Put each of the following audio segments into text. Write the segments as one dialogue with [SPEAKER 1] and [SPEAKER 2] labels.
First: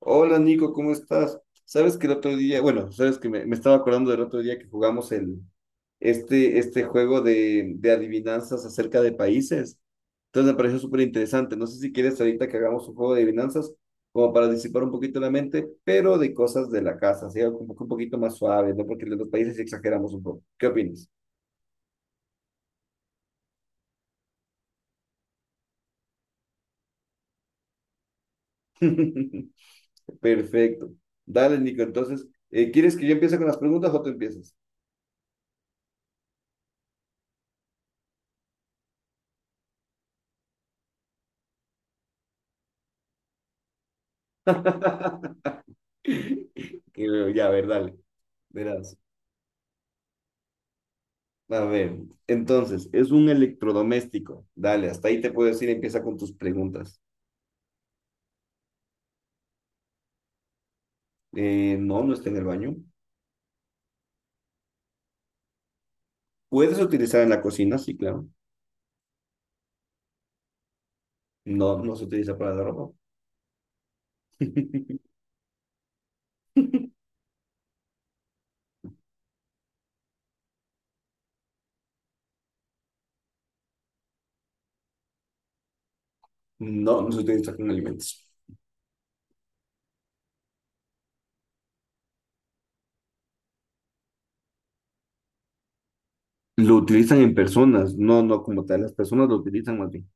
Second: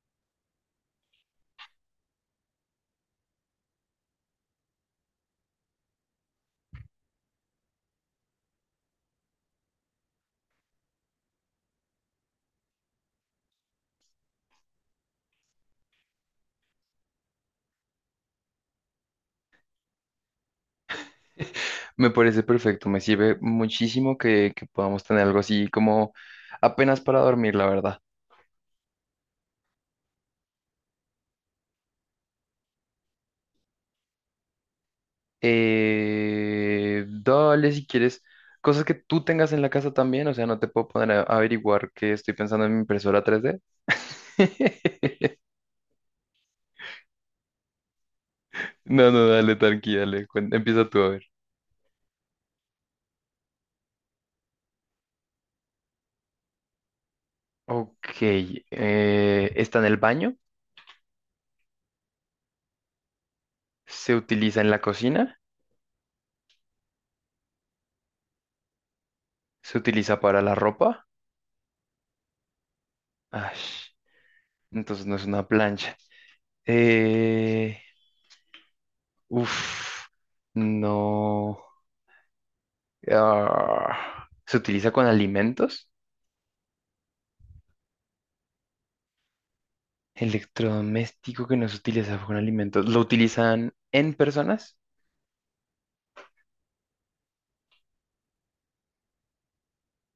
[SPEAKER 1] Hola Nico, ¿cómo estás? Sabes que el otro día, bueno, sabes que me estaba acordando del otro día que jugamos el juego de adivinanzas acerca de países. Entonces me pareció súper interesante. No sé si quieres ahorita que hagamos un juego de adivinanzas como para disipar un poquito la mente, pero de cosas de la casa, así algo como que un poquito más suave, ¿no? Porque de los países sí exageramos un poco. ¿Qué opinas?
[SPEAKER 2] Me parece perfecto, me sirve muchísimo que podamos tener algo así como apenas para dormir, la verdad.
[SPEAKER 1] Perfecto. Dale, Nico, entonces, ¿quieres que yo empiece con las preguntas o tú empiezas?
[SPEAKER 2] Dale si quieres cosas que tú tengas en la casa también, o sea, no te puedo poner a averiguar que estoy pensando en mi impresora 3D.
[SPEAKER 1] Y luego, ya, a ver, dale. Verás,
[SPEAKER 2] No, no, dale, tranqui, dale, empieza tú a ver.
[SPEAKER 1] a ver, entonces, es un electrodoméstico. Dale, hasta ahí te puedo decir, empieza con tus preguntas.
[SPEAKER 2] Ok, está en el baño,
[SPEAKER 1] No, no está en el baño.
[SPEAKER 2] se utiliza en la cocina,
[SPEAKER 1] ¿Puedes utilizar en la cocina? Sí, claro.
[SPEAKER 2] se utiliza para la ropa.
[SPEAKER 1] No, no se utiliza para la ropa.
[SPEAKER 2] Ay, entonces no es una plancha. Eh, Uf, no. Ah, ¿se utiliza con alimentos?
[SPEAKER 1] No, no se utiliza con alimentos.
[SPEAKER 2] Electrodoméstico que no se utiliza con alimentos. ¿Lo utilizan en personas?
[SPEAKER 1] Lo utilizan en personas, no, no como tal. Las personas lo utilizan más bien.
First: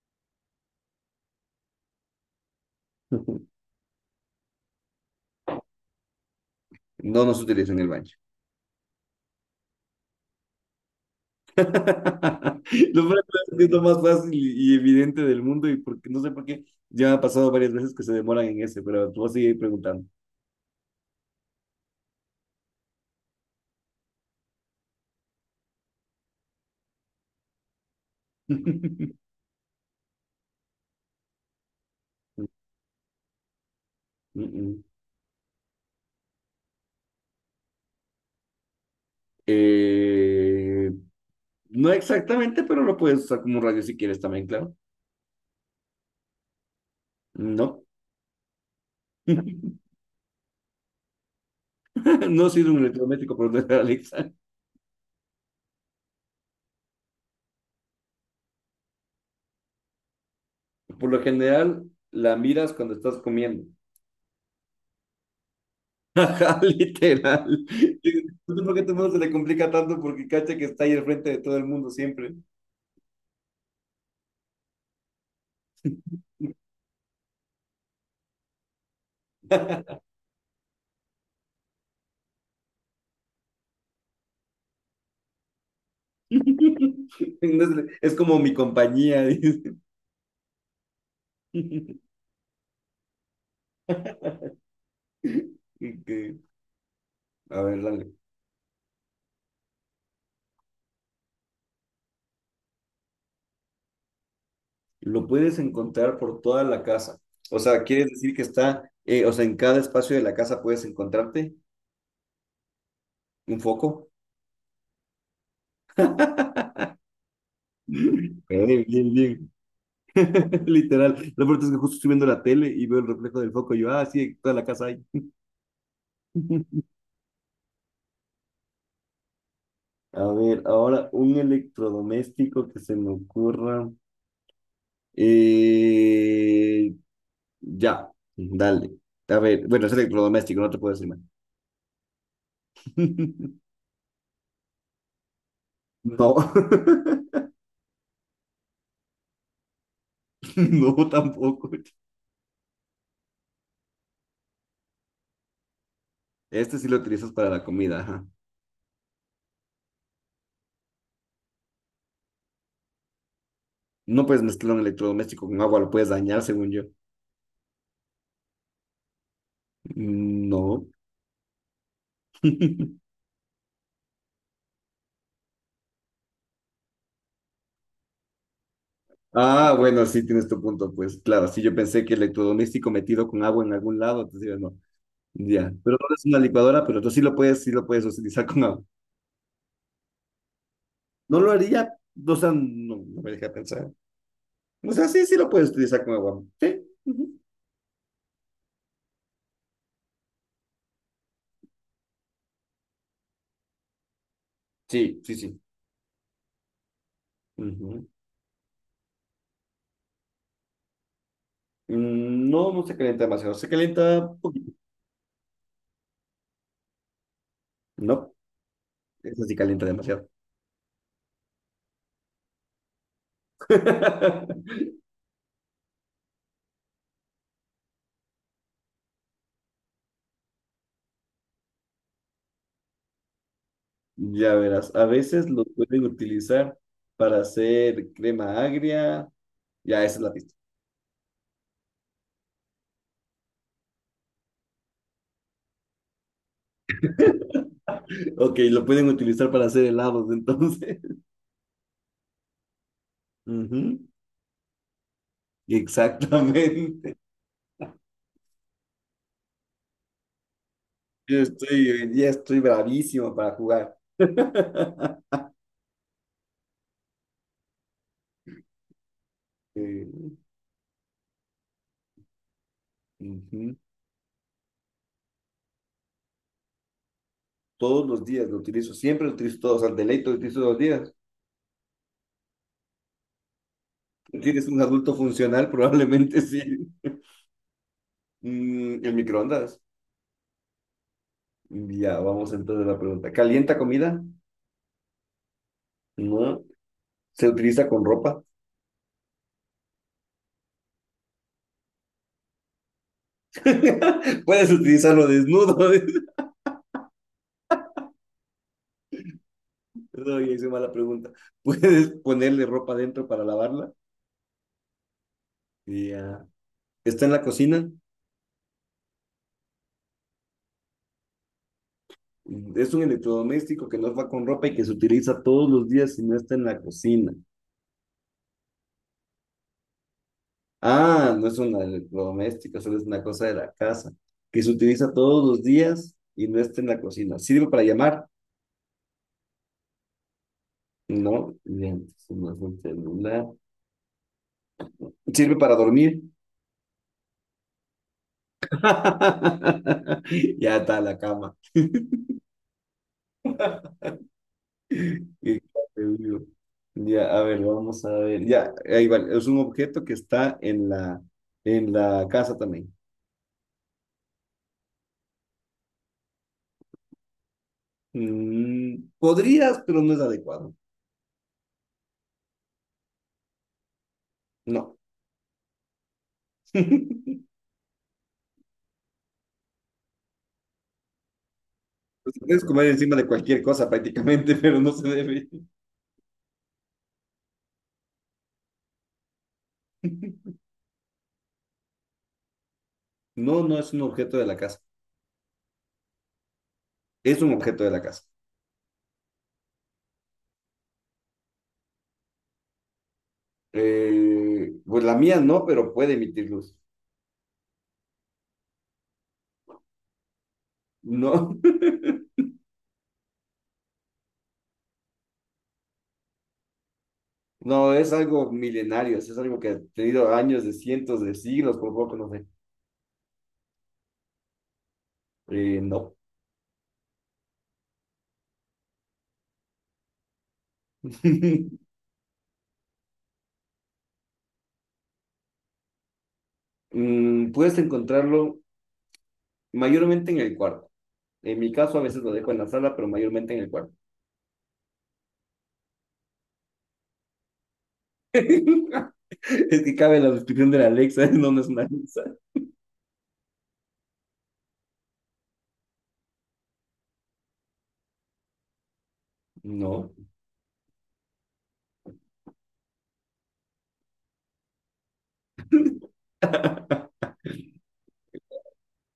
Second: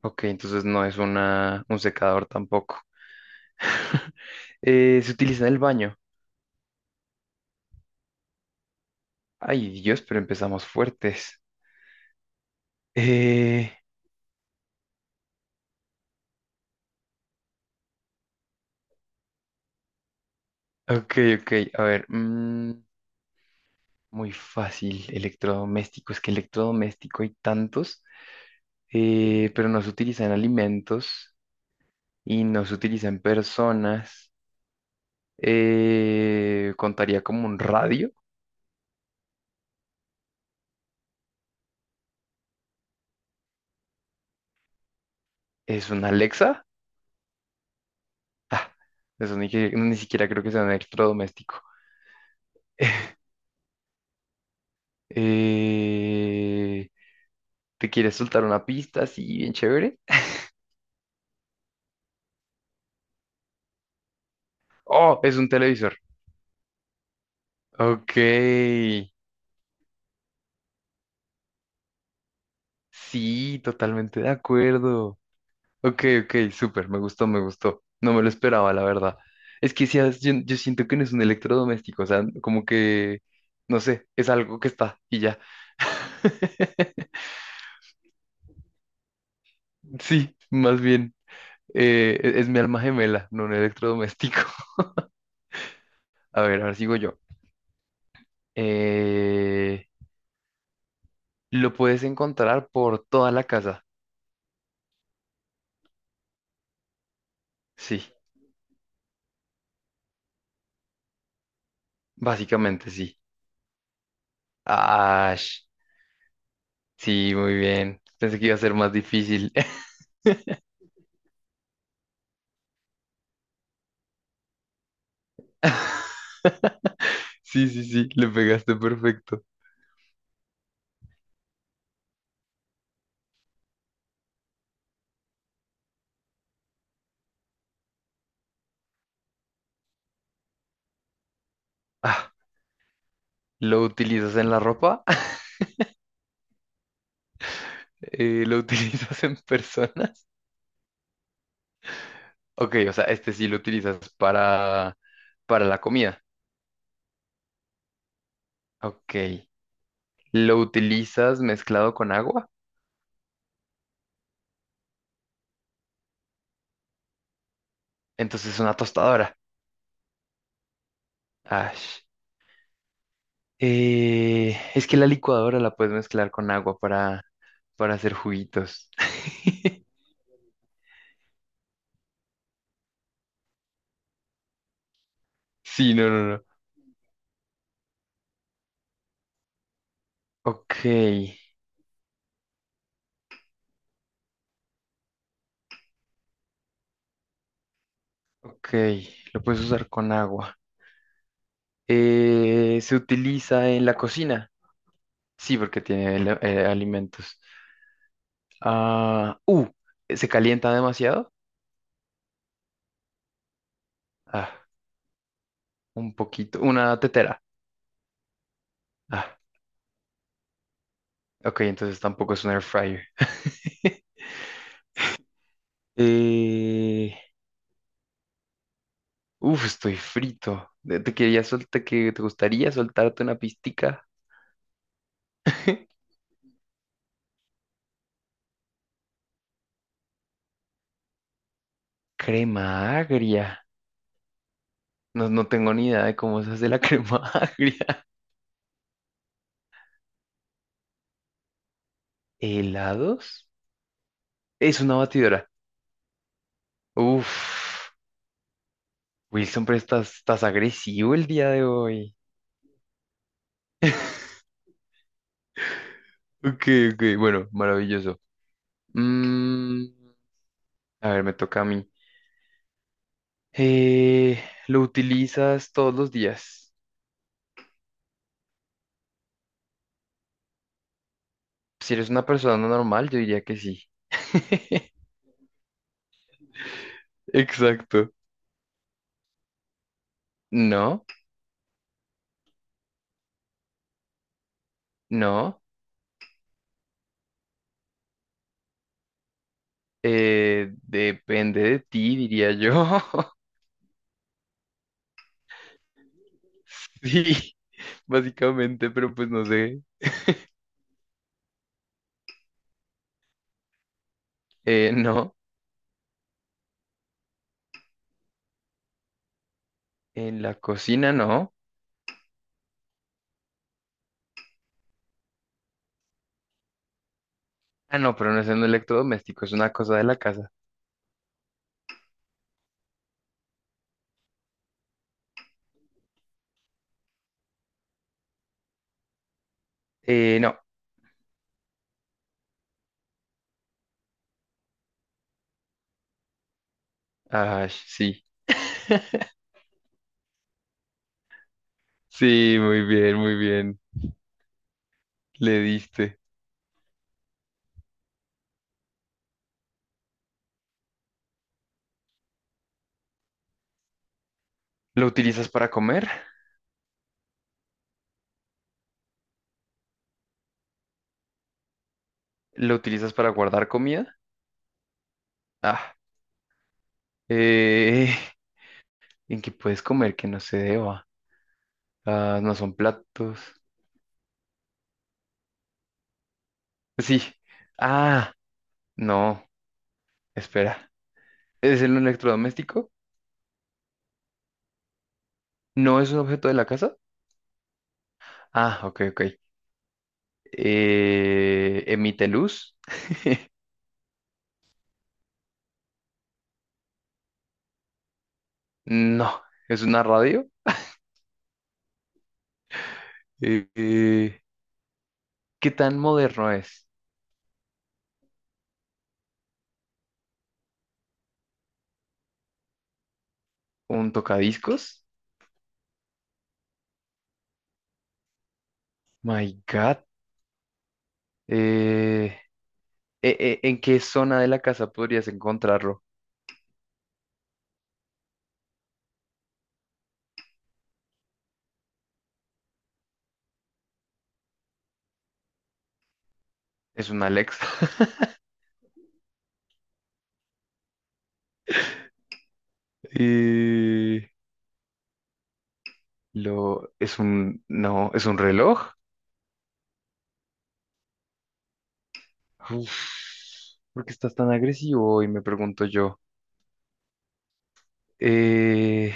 [SPEAKER 2] Ok, entonces no es un secador tampoco. ¿Se utiliza en el baño?
[SPEAKER 1] No, no se utiliza en el baño.
[SPEAKER 2] Ay, Dios, pero empezamos fuertes.
[SPEAKER 1] Lo más... es que es
[SPEAKER 2] Eh,
[SPEAKER 1] lo más fácil y evidente del mundo y porque no sé por qué ya me ha pasado varias veces que se demoran en ese, pero tú vas a seguir preguntando.
[SPEAKER 2] ok, ok, a ver. Muy fácil, electrodoméstico. Es que electrodoméstico hay tantos, pero no se utiliza en alimentos y no se utiliza en personas.
[SPEAKER 1] Mm, mm.
[SPEAKER 2] Contaría como un radio,
[SPEAKER 1] eh, no exactamente, pero lo puedes usar como un radio si quieres también, claro.
[SPEAKER 2] es una Alexa.
[SPEAKER 1] No.
[SPEAKER 2] Ah, eso ni, que- ni siquiera creo que sea un electrodoméstico.
[SPEAKER 1] No sirve un electrodoméstico por donde Alexa.
[SPEAKER 2] Eh, ¿Te quieres soltar una pista así bien chévere?
[SPEAKER 1] Por lo general, la miras cuando estás comiendo.
[SPEAKER 2] Oh, es un televisor.
[SPEAKER 1] Ajá, literal.
[SPEAKER 2] Ok,
[SPEAKER 1] No sé por qué a todo el mundo se le complica tanto porque cacha que está ahí al frente de todo el mundo siempre.
[SPEAKER 2] sí, totalmente de acuerdo. Ok, ok, súper, me gustó, me gustó. No me lo esperaba, la verdad. Es que si has- yo siento que no es un electrodoméstico, o sea, como que, no sé, es algo que está y ya.
[SPEAKER 1] Entonces, es como mi compañía, dice.
[SPEAKER 2] Sí, más bien. Es mi alma gemela, no un electrodoméstico.
[SPEAKER 1] Ok,
[SPEAKER 2] A ver, ahora sigo yo.
[SPEAKER 1] a ver, dale.
[SPEAKER 2] Eh, lo puedes encontrar por toda la casa.
[SPEAKER 1] Lo puedes encontrar por toda la casa. O sea, ¿quieres
[SPEAKER 2] Sí,
[SPEAKER 1] decir que está, o sea, en cada espacio de la casa puedes encontrarte
[SPEAKER 2] básicamente sí.
[SPEAKER 1] un foco?
[SPEAKER 2] Ash, sí, muy bien. Pensé que iba a ser más
[SPEAKER 1] Bien, bien.
[SPEAKER 2] difícil.
[SPEAKER 1] Literal. Lo peor es que justo estoy viendo la tele y veo el reflejo del foco y yo, ah, sí, toda la casa hay.
[SPEAKER 2] Sí, sí, sí, le pegaste perfecto.
[SPEAKER 1] A ver, ahora un electrodoméstico que se me ocurra. Eh, ya, dale. A ver, bueno, es electrodoméstico, no te puedo decir más.
[SPEAKER 2] Ah, ¿lo utilizas en la ropa?
[SPEAKER 1] No.
[SPEAKER 2] ¿Lo utilizas en persona?
[SPEAKER 1] No tampoco.
[SPEAKER 2] Ok, o sea, este sí lo utilizas para la comida.
[SPEAKER 1] Este sí lo utilizas para la comida, ajá.
[SPEAKER 2] Ok. Lo utilizas mezclado con agua,
[SPEAKER 1] No puedes mezclar un electrodoméstico con agua, lo puedes dañar, según yo.
[SPEAKER 2] entonces es una tostadora.
[SPEAKER 1] Mm, no.
[SPEAKER 2] Ash. Es que la licuadora la puedes mezclar con agua para hacer juguitos.
[SPEAKER 1] Ah, bueno, sí tienes tu punto, pues claro, sí yo pensé que electrodoméstico metido con agua en algún lado, entonces digo, no, ya,
[SPEAKER 2] Sí,
[SPEAKER 1] pero
[SPEAKER 2] no,
[SPEAKER 1] no
[SPEAKER 2] no,
[SPEAKER 1] es una
[SPEAKER 2] no.
[SPEAKER 1] licuadora, pero tú sí lo puedes utilizar con agua.
[SPEAKER 2] Ok,
[SPEAKER 1] No lo haría, o sea, no, no me deja pensar. O sea, sí, sí lo puedes utilizar con agua. Sí, ujú.
[SPEAKER 2] ok, lo puedes usar con agua. Se utiliza en la cocina.
[SPEAKER 1] Sí, sí,
[SPEAKER 2] Sí,
[SPEAKER 1] sí.
[SPEAKER 2] porque alimentos.
[SPEAKER 1] Ujú.
[SPEAKER 2] Ah, uh, ¿Se calienta demasiado?
[SPEAKER 1] Mm, no, no se calienta demasiado, se calienta un
[SPEAKER 2] Ah,
[SPEAKER 1] poquito.
[SPEAKER 2] un poquito, una tetera.
[SPEAKER 1] No,
[SPEAKER 2] Ah,
[SPEAKER 1] eso sí calienta demasiado.
[SPEAKER 2] ok, entonces tampoco es un air fryer. Eh, Estoy frito. ¿Te quería soltar, que te gustaría soltarte una pistica?
[SPEAKER 1] Ya verás, a veces lo pueden utilizar para hacer crema agria. Ya, esa es la pista.
[SPEAKER 2] Crema agria. No, no tengo ni idea de cómo se hace la crema agria.
[SPEAKER 1] Ok, lo pueden utilizar para hacer helados, entonces.
[SPEAKER 2] ¿Helados?
[SPEAKER 1] Ujú.
[SPEAKER 2] Es una batidora.
[SPEAKER 1] Exactamente.
[SPEAKER 2] Uf, Wilson, pero estás agresivo el
[SPEAKER 1] Yo
[SPEAKER 2] día de
[SPEAKER 1] estoy, hoy
[SPEAKER 2] hoy.
[SPEAKER 1] día estoy bravísimo para jugar.
[SPEAKER 2] Ok, ok, bueno, maravilloso. Mm,
[SPEAKER 1] Eh,
[SPEAKER 2] a ver, me toca a mí.
[SPEAKER 1] ujú.
[SPEAKER 2] Eh, ¿Lo utilizas todos los días?
[SPEAKER 1] Todos los días lo utilizo, siempre lo utilizo todos, al deleito lo utilizo todos los días.
[SPEAKER 2] Si eres una persona normal, yo diría que sí.
[SPEAKER 1] Si ¿tienes un adulto funcional? Probablemente sí.
[SPEAKER 2] Exacto.
[SPEAKER 1] Mm, el microondas.
[SPEAKER 2] No,
[SPEAKER 1] Ya, vamos entonces a la pregunta. ¿Calienta comida?
[SPEAKER 2] no.
[SPEAKER 1] No. ¿Se utiliza con ropa?
[SPEAKER 2] Depende de ti, diría yo.
[SPEAKER 1] Puedes utilizarlo desnudo.
[SPEAKER 2] Sí, básicamente, pero pues no sé.
[SPEAKER 1] No, ya hice mala pregunta. Puedes ponerle ropa dentro para lavarla.
[SPEAKER 2] No,
[SPEAKER 1] Y ya. Está en la cocina.
[SPEAKER 2] en la cocina no.
[SPEAKER 1] Es un electrodoméstico que no va con ropa y que se utiliza todos los días si no está en la cocina.
[SPEAKER 2] Ah, no, pero no es un electrodoméstico, es una cosa de la casa.
[SPEAKER 1] Ah, no es un electrodoméstico, solo es una cosa de la casa. Que se utiliza todos los días y no está en la cocina. ¿Sirve para llamar?
[SPEAKER 2] No.
[SPEAKER 1] No, bien, no es un celular. ¿Sirve para dormir?
[SPEAKER 2] Ah, sí.
[SPEAKER 1] Ya está la cama.
[SPEAKER 2] Sí, muy bien, muy bien.
[SPEAKER 1] Qué
[SPEAKER 2] Le diste.
[SPEAKER 1] atrevido. Ya, a ver, vamos a ver. Ya, ahí vale. Es un objeto que está en en la casa también.
[SPEAKER 2] ¿Lo utilizas para comer?
[SPEAKER 1] Mm, podrías, pero no es adecuado.
[SPEAKER 2] ¿Lo utilizas para guardar comida?
[SPEAKER 1] No.
[SPEAKER 2] Ah, eh, en que puedes comer que no se deba.
[SPEAKER 1] Se
[SPEAKER 2] Ah, no
[SPEAKER 1] puedes
[SPEAKER 2] son
[SPEAKER 1] comer encima de
[SPEAKER 2] platos.
[SPEAKER 1] cualquier cosa prácticamente, pero no se debe.
[SPEAKER 2] Sí. Ah, no. Espera. ¿Es el electrodoméstico?
[SPEAKER 1] No, no es un objeto de la casa.
[SPEAKER 2] ¿No es un objeto de la casa?
[SPEAKER 1] Es un objeto de la casa.
[SPEAKER 2] Ah, ok, ok. ¿Emite luz?
[SPEAKER 1] Pues la mía no, pero puede emitir luz.
[SPEAKER 2] No. ¿Es una radio?
[SPEAKER 1] No.
[SPEAKER 2] Eh, eh, ¿Qué tan moderno es?
[SPEAKER 1] No, es algo milenario, es algo que ha tenido años de cientos de siglos, por poco no sé.
[SPEAKER 2] ¿Un tocadiscos?
[SPEAKER 1] No.
[SPEAKER 2] My God. Eh, ¿En qué zona de la casa podrías encontrarlo?
[SPEAKER 1] Mm, puedes encontrarlo mayormente en el cuarto. En mi caso, a veces lo dejo en la sala, pero mayormente en el cuarto.
[SPEAKER 2] ¿Es una Alexa?
[SPEAKER 1] Es que cabe la descripción de la Alexa, no, no es una Alexa.
[SPEAKER 2] Eh, es no, es un reloj.
[SPEAKER 1] No.
[SPEAKER 2] Uf, ¿por qué estás tan agresivo hoy? Me pregunto yo. Eh,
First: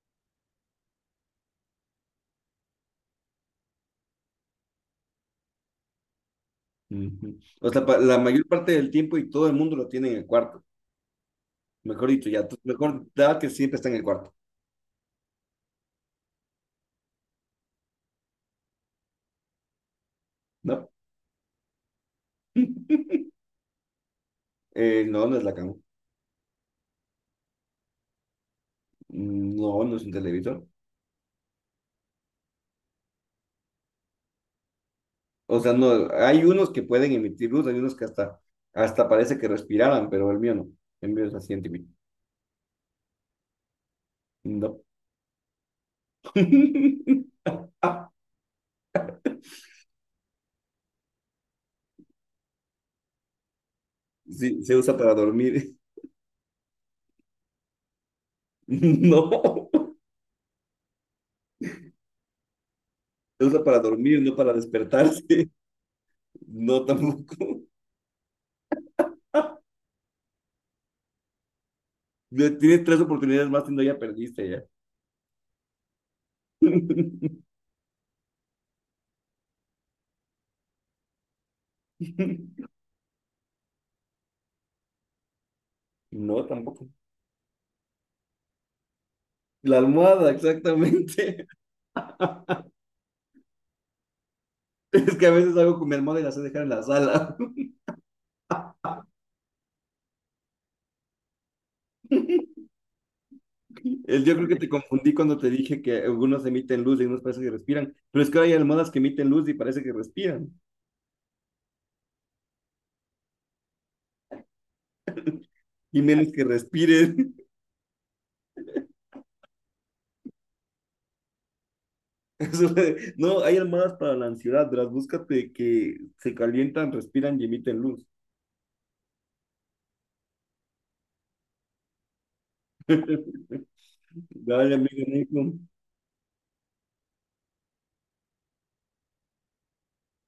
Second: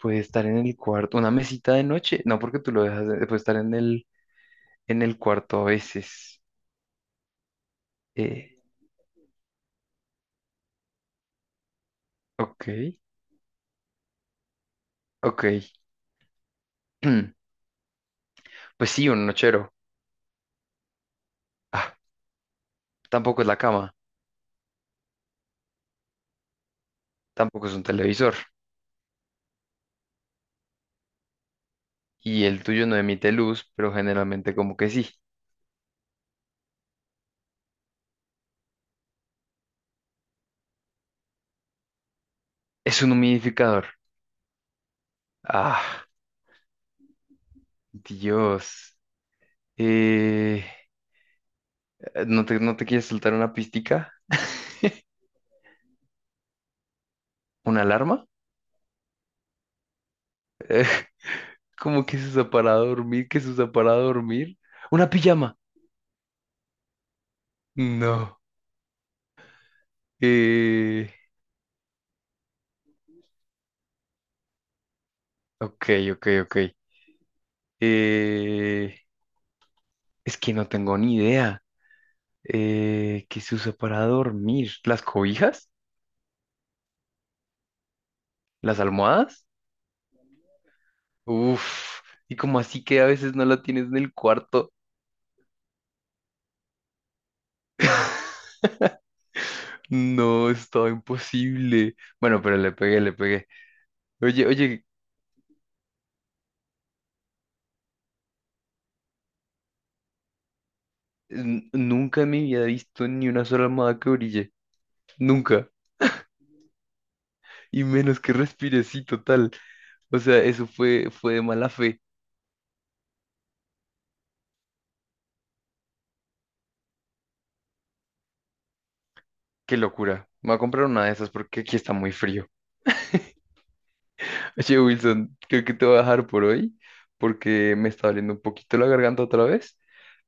[SPEAKER 2] Puede estar en el cuarto, una mesita de noche. No, porque tú lo dejas, puede estar en en el cuarto a veces.
[SPEAKER 1] Ujú. O sea, pa- la mayor
[SPEAKER 2] Eh,
[SPEAKER 1] parte del tiempo y todo el mundo lo tiene en el cuarto. Mejor dicho, ya, tú-
[SPEAKER 2] ok,
[SPEAKER 1] mejor da que siempre está en el cuarto,
[SPEAKER 2] ok. Pues sí, un nochero.
[SPEAKER 1] ¿no?
[SPEAKER 2] Ah, tampoco es la cama,
[SPEAKER 1] No, no es la cama.
[SPEAKER 2] tampoco es un televisor.
[SPEAKER 1] Mm, no, no es un televisor.
[SPEAKER 2] Y el tuyo no emite luz, pero generalmente como que sí.
[SPEAKER 1] O sea, no, hay unos que pueden emitir luz, hay unos que hasta parece que respiraran, pero el mío no. El mío es así antiguo.
[SPEAKER 2] Es un humidificador.
[SPEAKER 1] No.
[SPEAKER 2] Ah, Dios. Eh, ¿No te, no te quieres soltar una pistica?
[SPEAKER 1] Sí, se usa para dormir.
[SPEAKER 2] ¿Una alarma?
[SPEAKER 1] No,
[SPEAKER 2] ¿Cómo que se usa para dormir? ¿Qué
[SPEAKER 1] se
[SPEAKER 2] se
[SPEAKER 1] usa
[SPEAKER 2] usa
[SPEAKER 1] para
[SPEAKER 2] para
[SPEAKER 1] dormir, no para
[SPEAKER 2] dormir? ¿Una
[SPEAKER 1] despertarse.
[SPEAKER 2] pijama?
[SPEAKER 1] No, tampoco.
[SPEAKER 2] No. Eh,
[SPEAKER 1] Ya tienes tres oportunidades más y no ya perdiste ya.
[SPEAKER 2] ok, ok. Eh, es que no tengo ni idea. ¿Qué se usa para dormir? ¿Las cobijas?
[SPEAKER 1] No, tampoco.
[SPEAKER 2] ¿Las almohadas?
[SPEAKER 1] La almohada, exactamente.
[SPEAKER 2] Uf. Y como así que a veces no la tienes en el cuarto.
[SPEAKER 1] Es que a veces hago con mi almohada y la sé dejar en la sala.
[SPEAKER 2] No, estaba imposible. Bueno, pero le pegué, le pegué.
[SPEAKER 1] El- yo
[SPEAKER 2] Oye,
[SPEAKER 1] creo que te
[SPEAKER 2] oye,
[SPEAKER 1] confundí cuando te dije que algunos emiten luz y algunos parece que respiran, pero es que ahora hay almohadas que emiten luz y parece que respiran,
[SPEAKER 2] Nunca me había visto ni una sola almohada que brille. Nunca.
[SPEAKER 1] y menos que respiren.
[SPEAKER 2] Y menos que respire, sí, total. O sea, fue de mala fe.
[SPEAKER 1] No, hay almohadas para la ansiedad, las búscate que se calientan, respiran y emiten luz.
[SPEAKER 2] Qué locura. Me voy a comprar una de esas porque aquí está muy frío.
[SPEAKER 1] Dale,
[SPEAKER 2] Oye,
[SPEAKER 1] amigo
[SPEAKER 2] Wilson,
[SPEAKER 1] Nico.
[SPEAKER 2] creo que te voy a dejar por hoy porque me está doliendo un poquito la garganta otra vez.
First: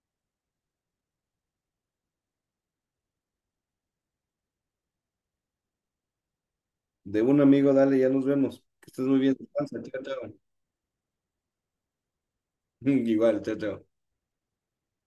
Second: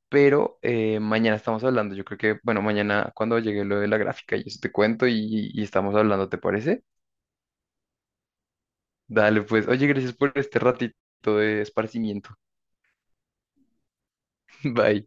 [SPEAKER 2] Pero mañana estamos hablando. Yo creo que, bueno, mañana cuando llegue lo de la gráfica, yo te cuento y estamos hablando, ¿te parece?
[SPEAKER 1] De un amigo, dale, ya nos vemos. Que estés muy bien.
[SPEAKER 2] Dale, pues.
[SPEAKER 1] Descansa.
[SPEAKER 2] Oye,
[SPEAKER 1] Chao,
[SPEAKER 2] gracias por
[SPEAKER 1] chao.
[SPEAKER 2] este ratito de esparcimiento.
[SPEAKER 1] Igual, chao, chao.
[SPEAKER 2] Bye.